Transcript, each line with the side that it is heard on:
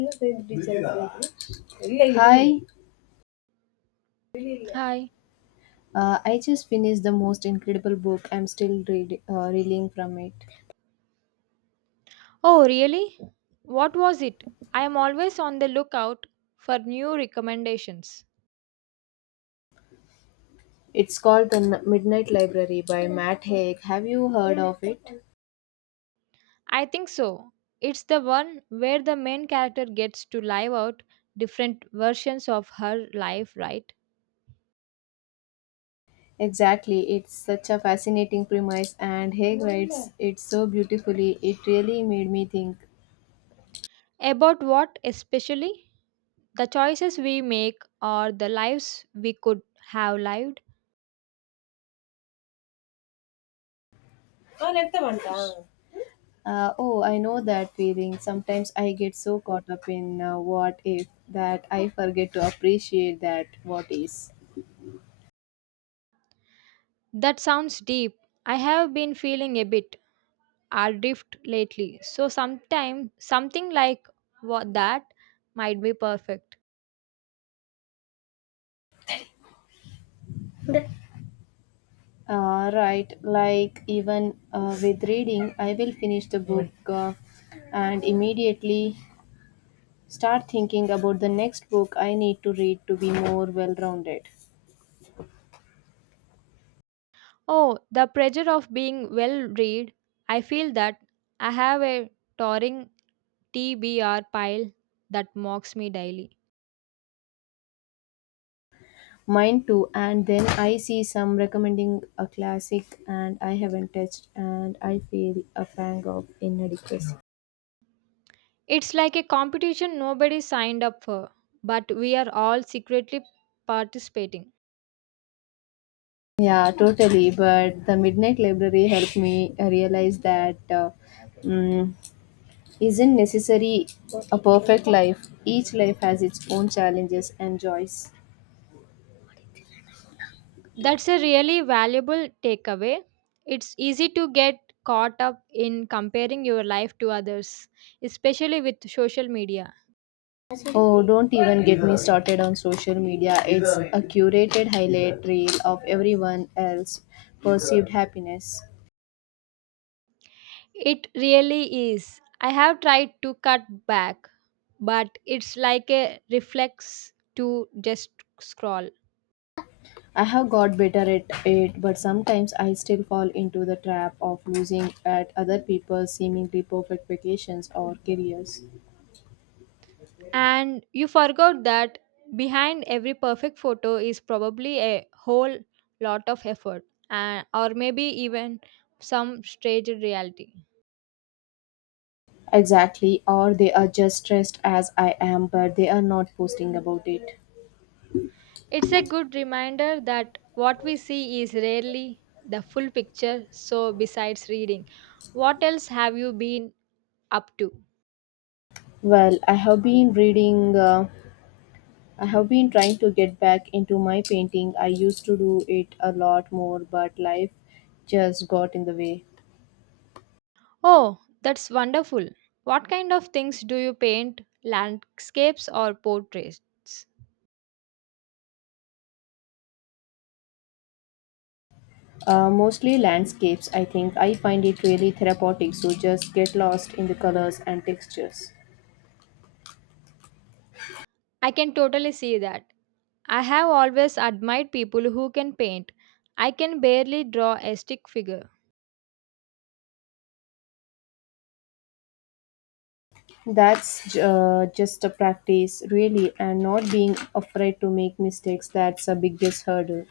left: Hi,
right: Hi.
left: I just finished the most incredible book. I'm still reeling from it.
right: Oh, really? What was it? I am always on the lookout for new recommendations.
left: It's called Midnight Library by Matt Haig. Have you heard of it?
right: I think so. It's the one where the main character gets to live out different versions of her life, right?
left: Exactly. It's such a fascinating premise, and Haig writes it so beautifully. It really made me think.
right: About what especially? The choices we make or the lives we could have lived?
left: Oh, I know that feeling. Sometimes I get so caught up in what if that I forget to appreciate that what is.
right: That sounds deep. I have been feeling a bit adrift lately, so sometimes something like what that might be perfect.
left: Right, like even with reading, I will finish the book and immediately start thinking about the next book I need to read to be more well rounded.
right: Oh, the pressure of being well read. I feel that I have a towering TBR pile that mocks me daily.
left: Mine too, and then I see some recommending a classic and I haven't touched, and I feel a pang of inadequacy.
right: It's like a competition nobody signed up for, but we are all secretly participating.
left: Yeah, totally. But the Midnight Library helped me realize that mm, isn't necessary a perfect life. Each life has its own challenges and joys.
right: That's a really valuable takeaway. It's easy to get caught up in comparing your life to others, especially with social media.
left: Oh, don't even get me started on social media. It's a curated highlight reel of everyone else's perceived happiness.
right: It really is. I have tried to cut back, but it's like a reflex to just scroll.
left: I have got better at it, but sometimes I still fall into the trap of losing at other people's seemingly perfect vacations or careers.
right: And you forgot that behind every perfect photo is probably a whole lot of effort, and, or maybe even some strange reality.
left: Exactly, or they are just stressed as I am, but they are not posting about it.
right: It's a good reminder that what we see is rarely the full picture. So, besides reading, what else have you been up to?
left: Well, I have been trying to get back into my painting. I used to do it a lot more, but life just got in the way.
right: Oh, that's wonderful. What kind of things do you paint? Landscapes or portraits?
left: Mostly landscapes, I think. I find it really therapeutic, so just get lost in the colors and textures.
right: I can totally see that. I have always admired people who can paint. I can barely draw a stick figure.
left: That's just a practice, really, and not being afraid to make mistakes. That's a biggest hurdle.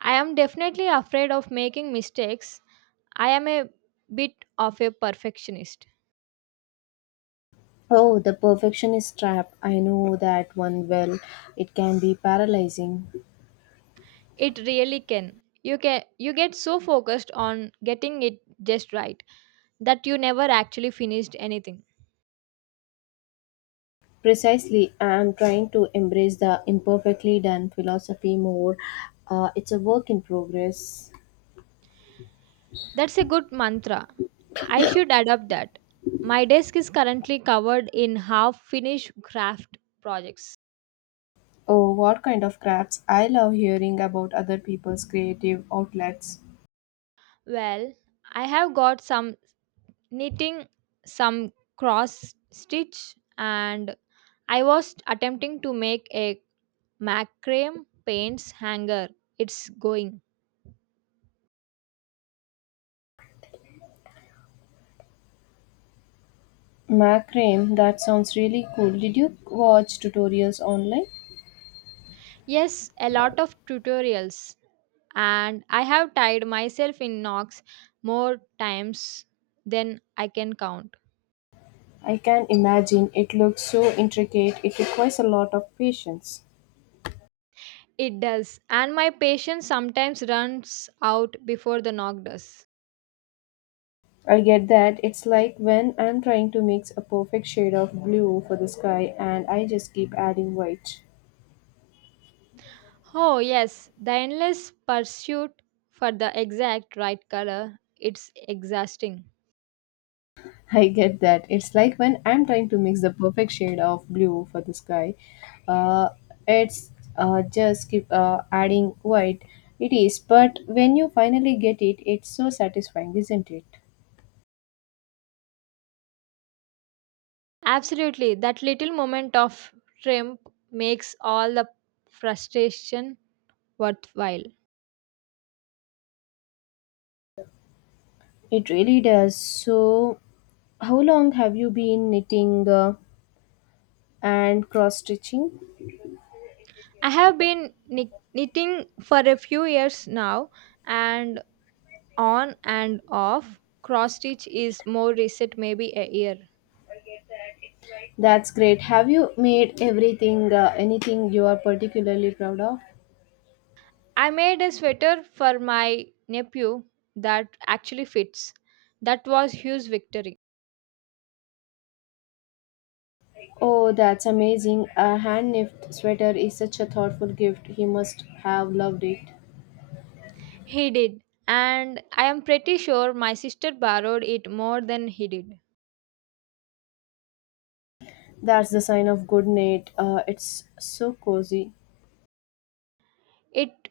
right: I am definitely afraid of making mistakes. I am a bit of a perfectionist.
left: Oh, the perfectionist trap. I know that one well. It can be paralyzing.
right: It really can. You get so focused on getting it just right that you never actually finished anything.
left: Precisely, I'm trying to embrace the imperfectly done philosophy more. It's a work in progress.
right: That's a good mantra. I should adopt that. My desk is currently covered in half finished craft projects.
left: Oh, what kind of crafts? I love hearing about other people's creative outlets.
right: Well, I have got some knitting, some cross stitch, and I was attempting to make a macrame paints hanger. It's going.
left: Macrame, that sounds really cool. Did you watch tutorials online?
right: Yes, a lot of tutorials, and I have tied myself in knots more times than I can count.
left: I can imagine it looks so intricate, it requires a lot of patience.
right: It does. And my patience sometimes runs out before the knock does.
left: I get that. It's like when I'm trying to mix a perfect shade of blue for the sky and I just keep adding white.
right: Oh, yes, the endless pursuit for the exact right color. It's exhausting.
left: I get that. It's like when I'm trying to mix the perfect shade of blue for the sky. Uh, it's Just keep adding white. It is, but when you finally get it, it's so satisfying, isn't it?
right: Absolutely. That little moment of triumph makes all the frustration worthwhile.
left: It really does. So, how long have you been knitting and cross stitching?
right: I have been knitting for a few years now, and on and off cross stitch is more recent, maybe a year.
left: That's great. Have you made anything you are particularly proud of?
right: I made a sweater for my nephew that actually fits. That was huge victory.
left: Oh, that's amazing. A hand knit sweater is such a thoughtful gift. He must have loved it.
right: He did, and I am pretty sure my sister borrowed it more than he did.
left: That's the sign of good knit. It's so cozy.
right: It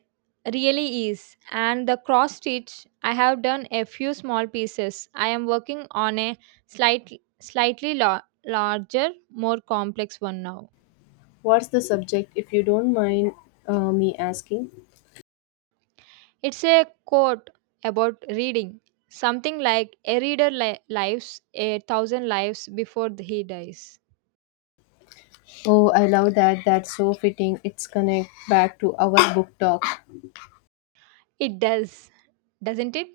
right: really is, and the cross stitch I have done a few small pieces. I am working on a slightly larger, more complex one now.
left: What's the subject, if you don't mind me asking?
right: It's a quote about reading, something like a reader lives a thousand lives before he dies.
left: Oh, I love that. That's so fitting. It's connect back to our book talk.
right: It does, doesn't it?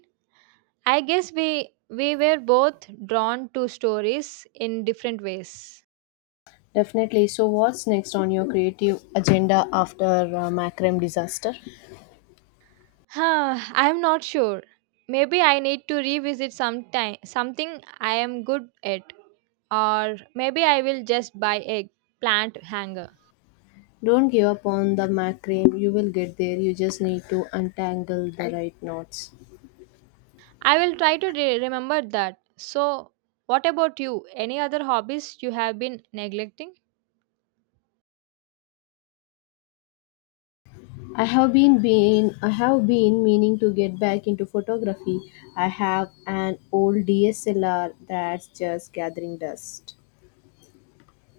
right: I guess we were both drawn to stories in different ways.
left: Definitely. So, what's next on your creative agenda after Macrame disaster?
right: Huh, I'm not sure. Maybe I need to revisit sometime something I am good at, or maybe I will just buy a plant hanger.
left: Don't give up on the Macrame. You will get there. You just need to untangle the right knots.
right: I will try to remember that. So, what about you? Any other hobbies you have been neglecting?
left: I have been meaning to get back into photography. I have an old DSLR that's just gathering dust.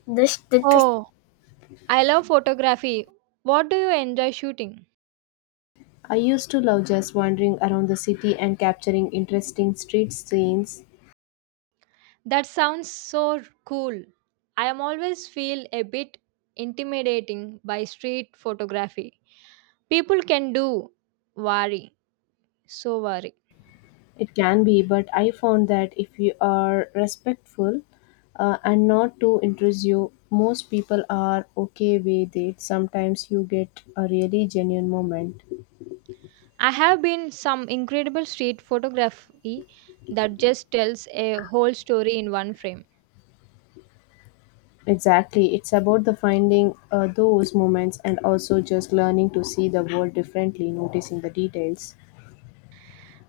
left: This, this this-
right: Oh, I love photography. What do you enjoy shooting?
left: I used to love just wandering around the city and capturing interesting street scenes.
right: That sounds so cool. I am always feel a bit intimidating by street photography. People can do worry, so worry.
left: It can be, but I found that if you are respectful and not too intrusive, most people are okay with it. Sometimes you get a really genuine moment.
right: I have been some incredible street photography that just tells a whole story in one frame.
left: Exactly. It's about the finding those moments and also just learning to see the world differently, noticing the details.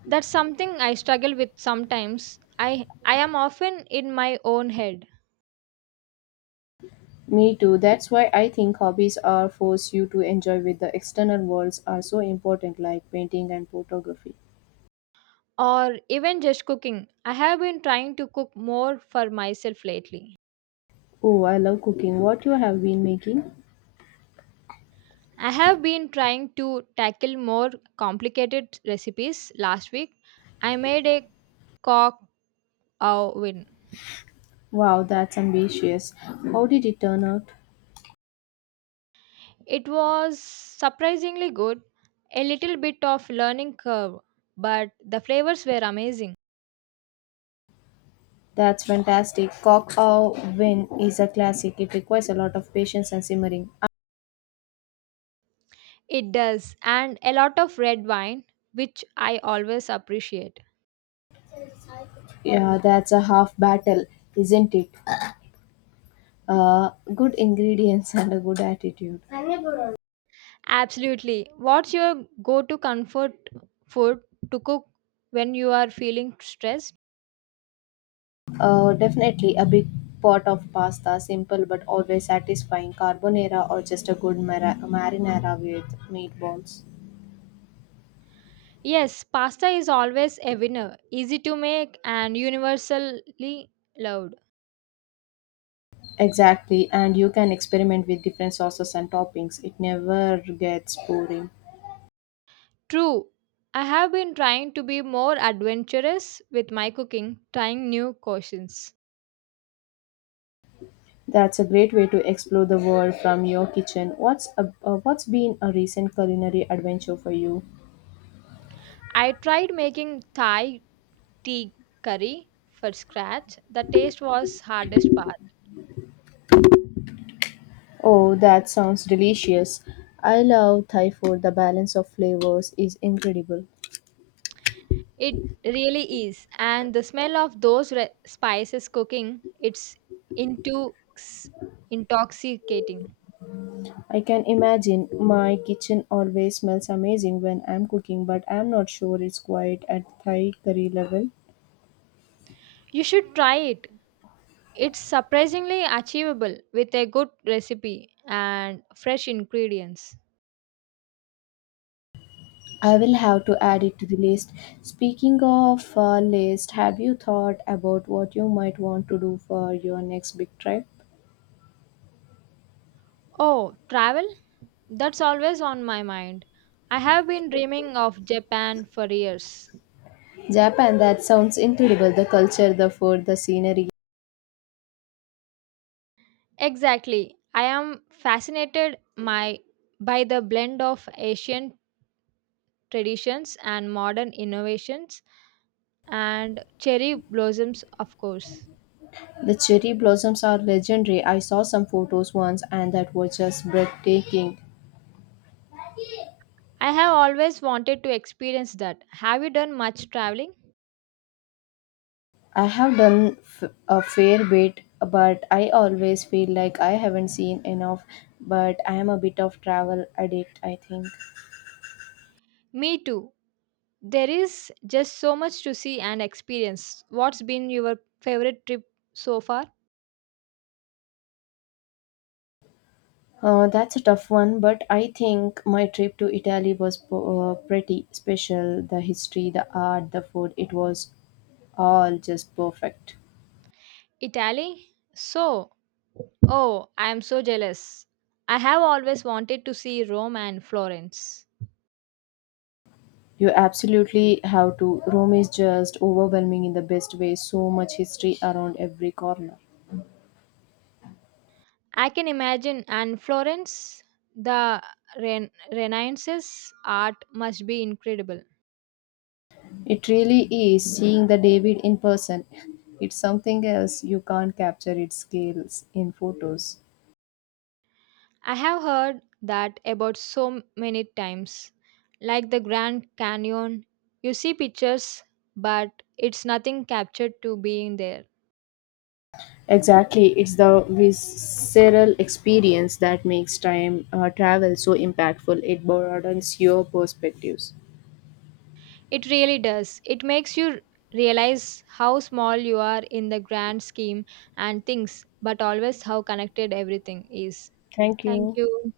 right: That's something I struggle with sometimes. I am often in my own head,
left: Me too. That's why I think hobbies are force you to enjoy with the external worlds are so important like painting and photography.
right: or even just cooking. I have been trying to cook more for myself lately.
left: Oh, I love cooking. What you have been making?
right: I have been trying to tackle more complicated recipes. Last week, I made a cock oven.
left: Wow, that's ambitious. How did it turn out?
right: It was surprisingly good. A little bit of learning curve, but the flavors were amazing.
left: That's fantastic. Cock au vin is a classic. It requires a lot of patience and simmering.
right: It does, and a lot of red wine, which I always appreciate.
left: Yeah, that's a half battle, isn't it? Good ingredients and a good attitude.
right: Absolutely. What's your go to comfort food to cook when you are feeling stressed?
left: Definitely a big pot of pasta, simple but always satisfying carbonara or just a good marinara with meatballs.
right: Yes, pasta is always a winner, easy to make and universally loved.
left: Exactly, and you can experiment with different sauces and toppings. It never gets boring.
right: True, I have been trying to be more adventurous with my cooking, trying new cuisines.
left: That's a great way to explore the world from your kitchen. What's been a recent culinary adventure for you?
right: I tried making Thai tea curry for scratch. The taste was hardest part.
left: Oh, that sounds delicious. I love Thai food. The balance of flavors is incredible.
right: It really is. And the smell of those spices cooking, it's intox- intoxicating.
left: I can imagine my kitchen always smells amazing when I'm cooking, but I'm not sure it's quite at Thai curry level.
right: You should try it. It's surprisingly achievable with a good recipe and fresh ingredients.
left: I will have to add it to the list. Speaking of list, have you thought about what you might want to do for your next big trip?
right: Oh, travel? That's always on my mind. I have been dreaming of Japan for years.
left: Japan, that sounds incredible. The culture, the food, the scenery.
right: Exactly. I am fascinated my by the blend of Asian traditions and modern innovations, and cherry blossoms, of course.
left: The cherry blossoms are legendary. I saw some photos once and that was just breathtaking.
right: I have always wanted to experience that. Have you done much traveling?
left: I have done a fair bit, but I always feel like I haven't seen enough. But I am a bit of travel addict, I think.
right: Me too. There is just so much to see and experience. What's been your favorite trip so far?
left: That's a tough one, but I think my trip to Italy was pretty special. The history, the art, the food, it was all just perfect.
right: Italy? So, oh, I am so jealous. I have always wanted to see Rome and Florence.
left: You absolutely have to. Rome is just overwhelming in the best way, so much history around every corner.
right: I can imagine, and Florence, the Renaissance art must be incredible.
left: It really is seeing the David in person. It's something else. You can't capture its scales in photos.
right: I have heard that about so many times. Like the Grand Canyon, you see pictures, but it's nothing captured to being there.
left: Exactly. It's the visceral experience that makes time travel so impactful. It broadens your perspectives.
right: It really does. It makes you realize how small you are in the grand scheme and things, but always how connected everything is.
left: Thank
right: Thank
left: you.
right: you.